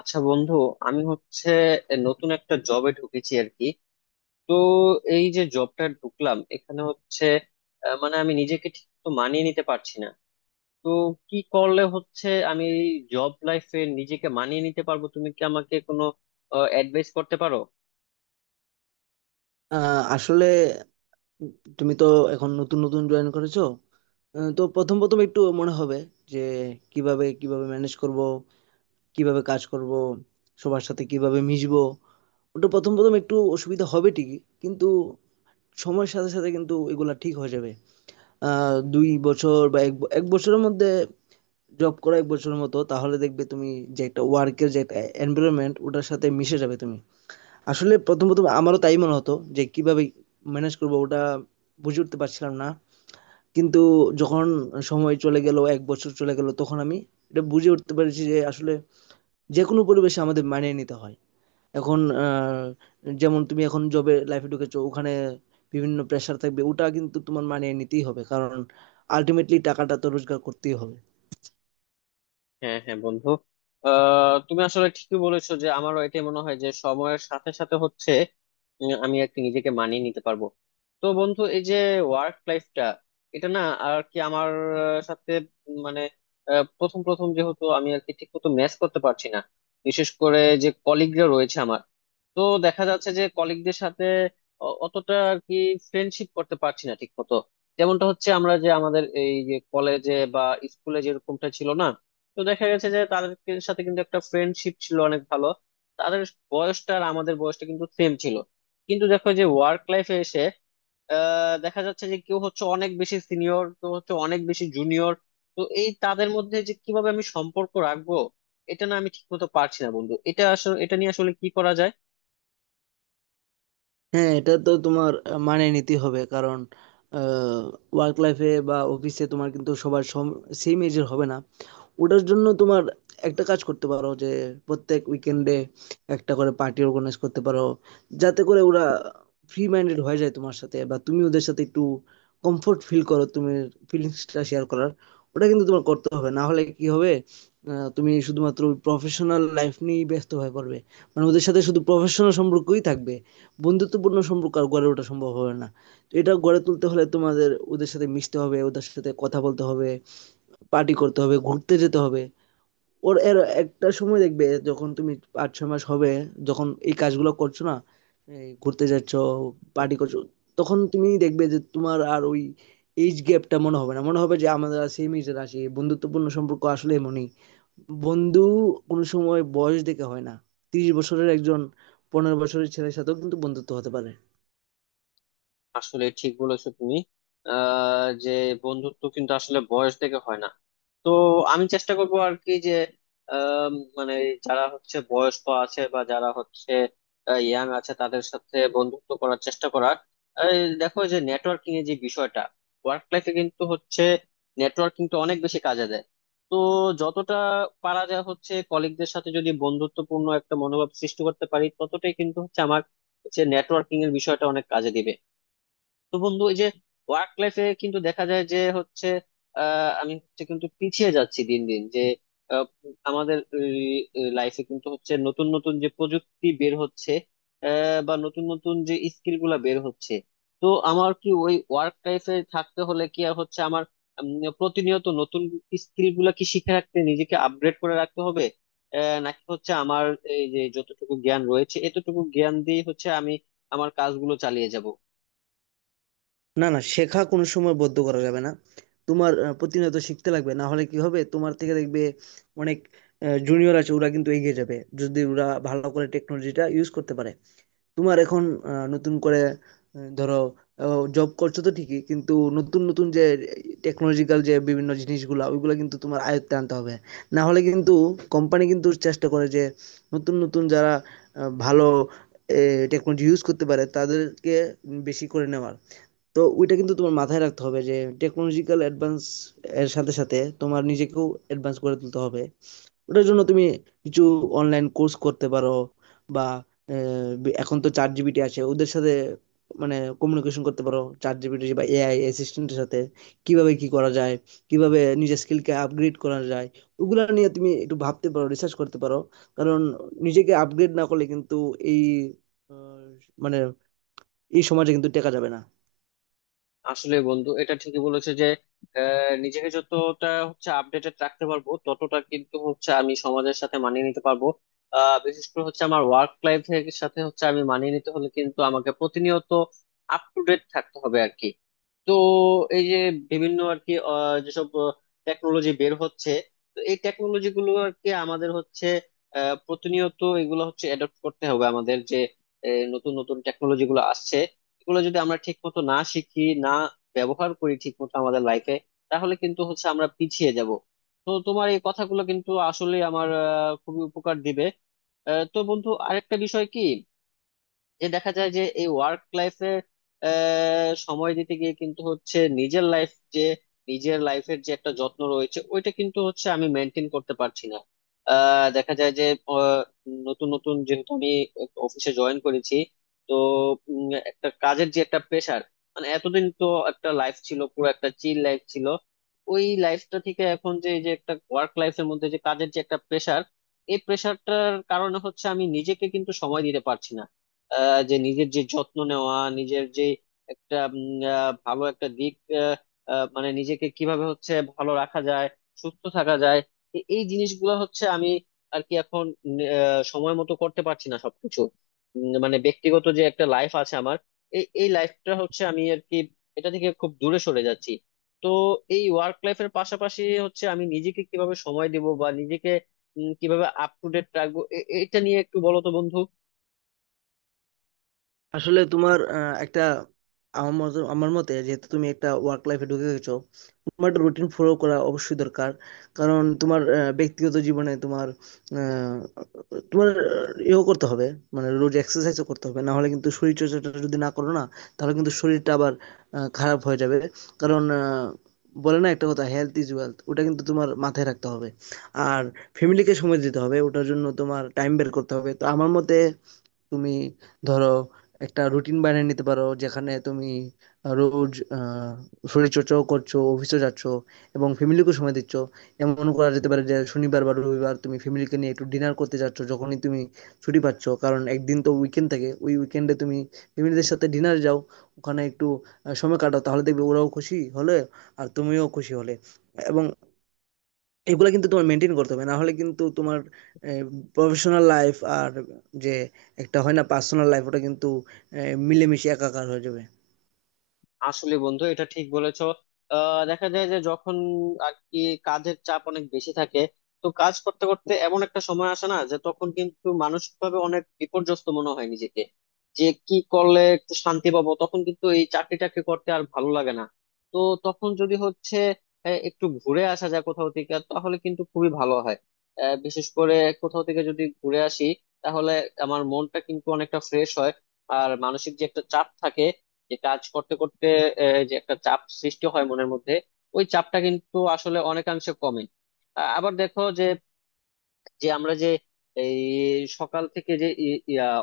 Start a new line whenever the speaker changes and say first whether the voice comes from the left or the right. left: আচ্ছা বন্ধু, আমি হচ্ছে নতুন একটা জবে ঢুকেছি আর কি। তো এই যে জবটা ঢুকলাম এখানে হচ্ছে মানে আমি নিজেকে ঠিক তো মানিয়ে নিতে পারছি না। তো কি করলে হচ্ছে আমি জব লাইফে নিজেকে মানিয়ে নিতে পারবো? তুমি কি আমাকে কোনো অ্যাডভাইস করতে পারো?
right: আসলে তুমি তো এখন নতুন নতুন জয়েন করেছো। তো প্রথম প্রথম একটু মনে হবে যে কিভাবে কিভাবে ম্যানেজ করব, কিভাবে কাজ করব, সবার সাথে কিভাবে মিশবো। ওটা প্রথম প্রথম একটু অসুবিধা হবে ঠিকই, কিন্তু সময়ের সাথে সাথে কিন্তু এগুলা ঠিক হয়ে যাবে। দুই বছর বা এক বছরের মধ্যে, জব করা এক বছরের মতো, তাহলে দেখবে তুমি যে একটা ওয়ার্কের যে একটা এনভায়রনমেন্ট ওটার সাথে মিশে যাবে তুমি। আসলে ১ম আমারও তাই মনে হতো যে কিভাবে ম্যানেজ করব, ওটা বুঝে উঠতে পারছিলাম না। কিন্তু যখন সময় চলে গেল, ১ বছর চলে গেল, তখন আমি এটা বুঝে উঠতে পেরেছি যে আসলে যেকোনো পরিবেশে আমাদের মানিয়ে নিতে হয়। এখন যেমন তুমি এখন জবে লাইফে ঢুকেছো, ওখানে বিভিন্ন প্রেশার থাকবে। ওটা কিন্তু তোমার মানিয়ে নিতেই হবে। কারণ আল্টিমেটলি টাকাটা তো রোজগার করতেই হবে।
left: হ্যাঁ হ্যাঁ বন্ধু, আহ তুমি আসলে ঠিকই বলেছো যে আমারও এটাই মনে হয় যে সময়ের সাথে সাথে হচ্ছে আমি আর কি নিজেকে মানিয়ে নিতে পারবো। তো বন্ধু, এই যে ওয়ার্ক লাইফটা এটা না আর কি আমার সাথে মানে প্রথম প্রথম যেহেতু আমি আর কি ঠিক মতো ম্যাচ করতে পারছি না, বিশেষ করে যে কলিগরা রয়েছে আমার। তো দেখা যাচ্ছে যে কলিগদের সাথে অতটা আর কি ফ্রেন্ডশিপ করতে পারছি না ঠিক মতো, যেমনটা হচ্ছে আমরা যে আমাদের এই যে কলেজে বা স্কুলে যেরকমটা ছিল না। তো দেখা গেছে যে তাদের সাথে কিন্তু একটা ফ্রেন্ডশিপ ছিল অনেক ভালো। তাদের বয়সটা আর আমাদের বয়সটা কিন্তু সেম ছিল, কিন্তু দেখো যে ওয়ার্ক লাইফে এসে দেখা যাচ্ছে যে কেউ হচ্ছে অনেক বেশি সিনিয়র, কেউ হচ্ছে অনেক বেশি জুনিয়র। তো এই তাদের মধ্যে যে কিভাবে আমি সম্পর্ক রাখবো এটা না আমি ঠিক মতো পারছি না বন্ধু। এটা আসলে এটা নিয়ে আসলে কি করা যায়?
right: হ্যাঁ, এটা তো তোমার মানিয়ে নিতেই হবে। কারণ আ ওয়ার্ক লাইফ এ বা অফিসে তোমার কিন্তু সবার সেম এজ এর হবে না। ওটার জন্য তোমার একটা কাজ করতে পারো যে প্রত্যেক উইকেন্ডে একটা করে পার্টি অর্গানাইজ করতে পারো, যাতে করে ওরা ফ্রি মাইন্ডেড হয়ে যায় তোমার সাথে, বা তুমি ওদের সাথে একটু কমফোর্ট ফিল করো, তুমি ফিলিংসটা শেয়ার করার। ওটা কিন্তু তোমার করতে হবে, না হলে কি হবে, তুমি শুধুমাত্র প্রফেশনাল লাইফ নিয়েই ব্যস্ত হয়ে পড়বে। মানে ওদের সাথে শুধু প্রফেশনাল সম্পর্কই থাকবে, বন্ধুত্বপূর্ণ সম্পর্ক আর গড়ে ওঠা সম্ভব হবে না। তো এটা গড়ে তুলতে হলে তোমাদের ওদের সাথে মিশতে হবে, ওদের সাথে কথা বলতে হবে, পার্টি করতে হবে, ঘুরতে যেতে হবে। ওর এর একটা সময় দেখবে, যখন তুমি পাঁচ ছয় মাস হবে, যখন এই কাজগুলো করছো, না এই ঘুরতে যাচ্ছ, পার্টি করছো, তখন তুমি দেখবে যে তোমার আর ওই এইজ গ্যাপটা মনে হবে না, মনে হবে যে আমাদের সেম এজের আছি। বন্ধুত্বপূর্ণ সম্পর্ক আসলে এমনই বন্ধু, কোনো সময় বয়স দেখে হয় না। তিরিশ বছরের একজন পনেরো বছরের ছেলের সাথেও কিন্তু বন্ধুত্ব হতে পারে।
left: আসলে ঠিক বলেছো তুমি। আহ যে বন্ধুত্ব কিন্তু আসলে বয়স থেকে হয় না। তো আমি চেষ্টা করবো আর কি যে আম, মানে যারা হচ্ছে বয়স্ক আছে বা যারা হচ্ছে ইয়াং আছে তাদের সাথে বন্ধুত্ব করার চেষ্টা করার। এই দেখো যে নেটওয়ার্কিং এর যে বিষয়টা, ওয়ার্ক লাইফে কিন্তু হচ্ছে নেটওয়ার্কিং তো অনেক বেশি কাজে দেয়। তো যতটা পারা যায় হচ্ছে কলিগদের সাথে যদি বন্ধুত্বপূর্ণ একটা মনোভাব সৃষ্টি করতে পারি ততটাই কিন্তু হচ্ছে আমার হচ্ছে নেটওয়ার্কিং এর বিষয়টা অনেক কাজে দিবে। তো বন্ধু এই যে ওয়ার্ক লাইফে কিন্তু দেখা যায় যে হচ্ছে আমি হচ্ছে কিন্তু পিছিয়ে যাচ্ছি দিন দিন যে আহ, আমাদের লাইফে কিন্তু হচ্ছে নতুন নতুন যে প্রযুক্তি বের হচ্ছে, বা নতুন নতুন যে স্কিল গুলা বের হচ্ছে। তো আমার কি ওই ওয়ার্ক লাইফে থাকতে হলে কি আর হচ্ছে আমার উম, প্রতিনিয়ত নতুন স্কিল গুলা কি শিখে রাখতে নিজেকে আপগ্রেড করে রাখতে হবে, নাকি হচ্ছে আমার এই যে যতটুকু জ্ঞান রয়েছে এতটুকু জ্ঞান দিয়ে হচ্ছে আমি আমার কাজগুলো চালিয়ে যাব?
right: না না, শেখা কোনো সময় বদ্ধ করা যাবে না। তোমার প্রতিনিয়ত শিখতে লাগবে, না হলে কি হবে, তোমার থেকে দেখবে অনেক জুনিয়র আছে, ওরা কিন্তু এগিয়ে যাবে যদি ওরা ভালো করে টেকনোলজিটা ইউজ করতে পারে। তোমার এখন নতুন করে ধরো, জব করছো তো ঠিকই, কিন্তু নতুন নতুন যে টেকনোলজিক্যাল যে বিভিন্ন জিনিসগুলা ওইগুলো কিন্তু তোমার আয়ত্তে আনতে হবে। না হলে কিন্তু কোম্পানি কিন্তু চেষ্টা করে যে নতুন নতুন যারা ভালো টেকনোলজি ইউজ করতে পারে তাদেরকে বেশি করে নেওয়ার। তো ওইটা কিন্তু তোমার মাথায় রাখতে হবে যে টেকনোলজিক্যাল অ্যাডভান্স এর সাথে সাথে তোমার নিজেকেও অ্যাডভান্স করে তুলতে হবে। ওটার জন্য তুমি কিছু অনলাইন কোর্স করতে পারো, বা এখন তো চ্যাট জিপিটি আছে, ওদের সাথে মানে কমিউনিকেশন করতে পারো, চ্যাট জিপিটি বা এআই অ্যাসিস্ট্যান্টের সাথে, কিভাবে কি করা যায়, কিভাবে নিজের স্কিলকে আপগ্রেড করা যায়, ওগুলো নিয়ে তুমি একটু ভাবতে পারো, রিসার্চ করতে পারো। কারণ নিজেকে আপগ্রেড না করলে কিন্তু এই আহ, মানে এই সমাজে কিন্তু টেকা যাবে না।
left: আসলে বন্ধু এটা ঠিকই বলেছে যে নিজেকে যতটা হচ্ছে আপডেটেড রাখতে পারবো ততটা কিন্তু হচ্ছে আমি সমাজের সাথে মানিয়ে নিতে পারবো। বিশেষ করে হচ্ছে আমার ওয়ার্ক লাইফের সাথে হচ্ছে আমি মানিয়ে নিতে হলে কিন্তু আমাকে প্রতিনিয়ত আপ টু ডেট থাকতে হবে আর কি। তো এই যে বিভিন্ন আর কি যেসব টেকনোলজি বের হচ্ছে, তো এই টেকনোলজি গুলো আর কি আমাদের হচ্ছে প্রতিনিয়ত এগুলো হচ্ছে অ্যাডপ্ট করতে হবে আমাদের যে নতুন নতুন টেকনোলজি গুলো আসছে, এগুলো যদি আমরা ঠিক মতো না শিখি না ব্যবহার করি ঠিক মতো আমাদের লাইফে, তাহলে কিন্তু হচ্ছে আমরা পিছিয়ে যাব। তো তোমার এই কথাগুলো কিন্তু আসলে আমার খুবই উপকার দিবে। তো বন্ধু আরেকটা বিষয় কি, যে দেখা যায় যে এই ওয়ার্ক লাইফে সময় দিতে গিয়ে কিন্তু হচ্ছে নিজের লাইফ যে নিজের লাইফের যে একটা যত্ন রয়েছে ওইটা কিন্তু হচ্ছে আমি মেনটেন করতে পারছি না। দেখা যায় যে আহ, নতুন নতুন যেহেতু আমি অফিসে জয়েন করেছি, তো উম, একটা কাজের যে একটা প্রেশার, মানে এতদিন তো একটা লাইফ ছিল, পুরো একটা চিল লাইফ ছিল। ওই লাইফটা থেকে এখন যে এই যে একটা ওয়ার্ক লাইফের মধ্যে যে কাজের যে একটা প্রেশার, এই প্রেশারটার কারণে হচ্ছে আমি নিজেকে কিন্তু সময় দিতে পারছি না। যে নিজের যে যত্ন নেওয়া, নিজের যে একটা ভালো একটা দিক, আহ, আহ, মানে নিজেকে কিভাবে হচ্ছে ভালো রাখা যায়, সুস্থ থাকা যায়, এই জিনিসগুলো হচ্ছে আমি আর কি এখন সময় মতো করতে পারছি না সবকিছু। মানে ব্যক্তিগত যে একটা লাইফ আছে আমার, এই এই লাইফটা হচ্ছে আমি আর কি এটা থেকে খুব দূরে সরে যাচ্ছি। তো এই ওয়ার্ক লাইফের পাশাপাশি হচ্ছে আমি নিজেকে কিভাবে সময় দেব বা নিজেকে কিভাবে আপ টু ডেট রাখবো, এটা নিয়ে একটু বলো তো বন্ধু।
right: আসলে তোমার একটা, আমার মতে, যেহেতু তুমি একটা ওয়ার্ক লাইফে ঢুকে গেছো, তোমার একটা রুটিন ফলো করা অবশ্যই দরকার। কারণ তোমার ব্যক্তিগত জীবনে তোমার আহ, তোমার ইয়েও করতে হবে, মানে রোজ এক্সারসাইজও করতে হবে, না হলে কিন্তু শরীর চর্চাটা যদি না করো না, তাহলে কিন্তু শরীরটা আবার খারাপ হয়ে যাবে। কারণ বলে না একটা কথা, হেলথ ইজ ওয়েলথ, ওটা কিন্তু তোমার মাথায় রাখতে হবে। আর ফ্যামিলিকে সময় দিতে হবে, ওটার জন্য তোমার টাইম বের করতে হবে। তো আমার মতে তুমি ধরো একটা রুটিন বানিয়ে নিতে পারো, যেখানে তুমি রোজ শরীরচর্চাও করছো, অফিসে যাচ্ছ এবং ফ্যামিলিকেও সময় দিচ্ছ। এমন করা যেতে পারে যে শনিবার বা রবিবার তুমি ফ্যামিলিকে নিয়ে একটু ডিনার করতে যাচ্ছ, যখনই তুমি ছুটি পাচ্ছ, কারণ একদিন তো উইকেন্ড থাকে, ওই উইকেন্ডে তুমি ফ্যামিলিদের সাথে ডিনার যাও, ওখানে একটু সময় কাটাও, তাহলে দেখবে ওরাও খুশি হলে আর তুমিও খুশি হলে। এবং এগুলা কিন্তু তোমার মেনটেন করতে হবে, না হলে কিন্তু তোমার প্রফেশনাল লাইফ আর যে একটা হয় না পার্সোনাল লাইফ ওটা কিন্তু মিলেমিশে একাকার হয়ে যাবে।
left: আসলে বন্ধু এটা ঠিক বলেছো। আহ দেখা যায় যে যখন আর কি কাজের চাপ অনেক বেশি থাকে, তো কাজ করতে করতে এমন একটা সময় আসে না যে তখন কিন্তু মানসিক ভাবে অনেক বিপর্যস্ত মনে হয় নিজেকে, যে কি করলে একটু শান্তি পাবো, তখন কিন্তু এই চাকরি টাকরি করতে আর ভালো লাগে না। তো তখন যদি হচ্ছে একটু ঘুরে আসা যায় কোথাও থেকে তাহলে কিন্তু খুবই ভালো হয়। বিশেষ করে কোথাও থেকে যদি ঘুরে আসি তাহলে আমার মনটা কিন্তু অনেকটা ফ্রেশ হয়। আর মানসিক যে একটা চাপ থাকে যে কাজ করতে করতে যে একটা চাপ সৃষ্টি হয় মনের মধ্যে, ওই চাপটা কিন্তু আসলে অনেকাংশে কমে। আবার দেখো যে যে আমরা যে এই সকাল থেকে যে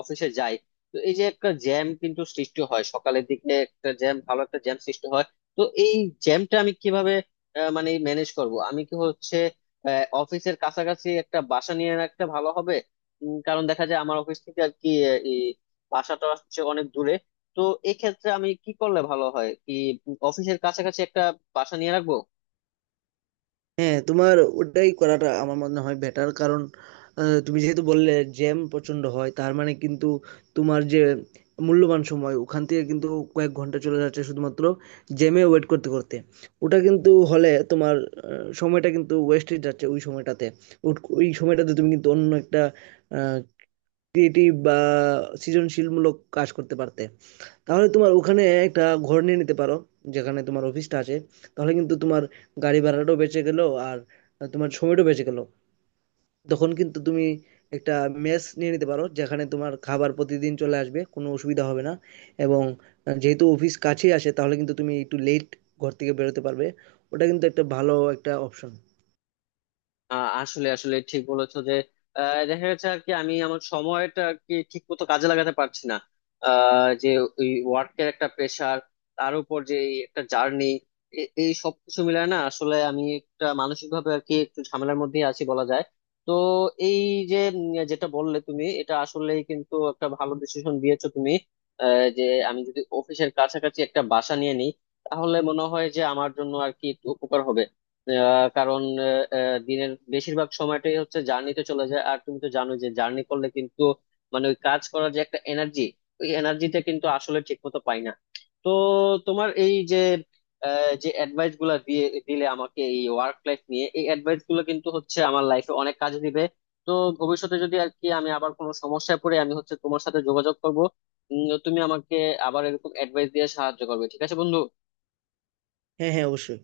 left: অফিসে যাই, তো এই যে একটা জ্যাম কিন্তু সৃষ্টি হয় সকালের দিকে, একটা জ্যাম ভালো একটা জ্যাম সৃষ্টি হয়। তো এই জ্যামটা আমি কিভাবে মানে ম্যানেজ করব? আমি কি হচ্ছে অফিসের কাছাকাছি একটা বাসা নিয়ে রাখতে ভালো হবে? কারণ দেখা যায় আমার অফিস থেকে আর কি এই বাসাটা হচ্ছে অনেক দূরে। তো এক্ষেত্রে আমি কি করলে ভালো হয়? কি অফিসের কাছাকাছি একটা বাসা নিয়ে রাখবো?
right: হ্যাঁ, তোমার ওটাই করাটা আমার মনে হয় বেটার। কারণ তুমি যেহেতু বললে জ্যাম প্রচন্ড হয়, তার মানে কিন্তু তোমার যে মূল্যবান সময় ওখান থেকে কিন্তু কয়েক ঘন্টা চলে যাচ্ছে শুধুমাত্র জ্যামে ওয়েট করতে করতে। ওটা কিন্তু হলে তোমার সময়টা কিন্তু ওয়েস্টেজ যাচ্ছে ওই সময়টাতে। ওই সময়টাতে তুমি কিন্তু অন্য একটা ক্রিয়েটিভ বা সৃজনশীলমূলক কাজ করতে পারতে। তাহলে তোমার ওখানে একটা ঘর নিয়ে নিতে পারো, যেখানে তোমার অফিসটা আছে। তাহলে কিন্তু তোমার গাড়ি ভাড়াটাও বেঁচে গেল আর তোমার সময়টাও বেঁচে গেল। তখন কিন্তু তুমি একটা মেস নিয়ে নিতে পারো, যেখানে তোমার খাবার প্রতিদিন চলে আসবে, কোনো অসুবিধা হবে না। এবং যেহেতু অফিস কাছেই আসে, তাহলে কিন্তু তুমি একটু লেট ঘর থেকে বেরোতে পারবে। ওটা কিন্তু একটা ভালো একটা অপশন।
left: আহ আসলে আসলে ঠিক বলেছো যে দেখা গেছে আর কি আমি আমার সময়টা আর কি ঠিক মতো কাজে লাগাতে পারছি না। যে ওই ওয়ার্কের একটা প্রেশার, তার উপর যে এই একটা জার্নি, এই সবকিছু মিলায় না আসলে আমি একটা মানসিক ভাবে আর কি একটু ঝামেলার মধ্যেই আছি বলা যায়। তো এই যে যেটা বললে তুমি এটা আসলেই কিন্তু একটা ভালো ডিসিশন দিয়েছো তুমি। আহ, যে আমি যদি অফিসের কাছাকাছি একটা বাসা নিয়ে নিই তাহলে মনে হয় যে আমার জন্য আর কি একটু উপকার হবে। কারণ দিনের বেশিরভাগ সময়টাই হচ্ছে জার্নিতে চলে যায়, আর তুমি তো জানো যে জার্নি করলে কিন্তু মানে ওই কাজ করার যে একটা এনার্জি, ওই এনার্জিটা কিন্তু আসলে ঠিক মতো পাই না। তো তোমার এই যে যে অ্যাডভাইস গুলা দিয়ে দিলে আমাকে এই ওয়ার্ক লাইফ নিয়ে, এই অ্যাডভাইস গুলো কিন্তু হচ্ছে আমার লাইফে অনেক কাজে দিবে। তো ভবিষ্যতে যদি আর কি আমি আবার কোনো সমস্যায় পড়ে আমি হচ্ছে তোমার সাথে যোগাযোগ করবো। তুমি আমাকে আবার এরকম অ্যাডভাইস দিয়ে সাহায্য করবে, ঠিক আছে বন্ধু?
right: হ্যাঁ, হ্যাঁ, অবশ্যই।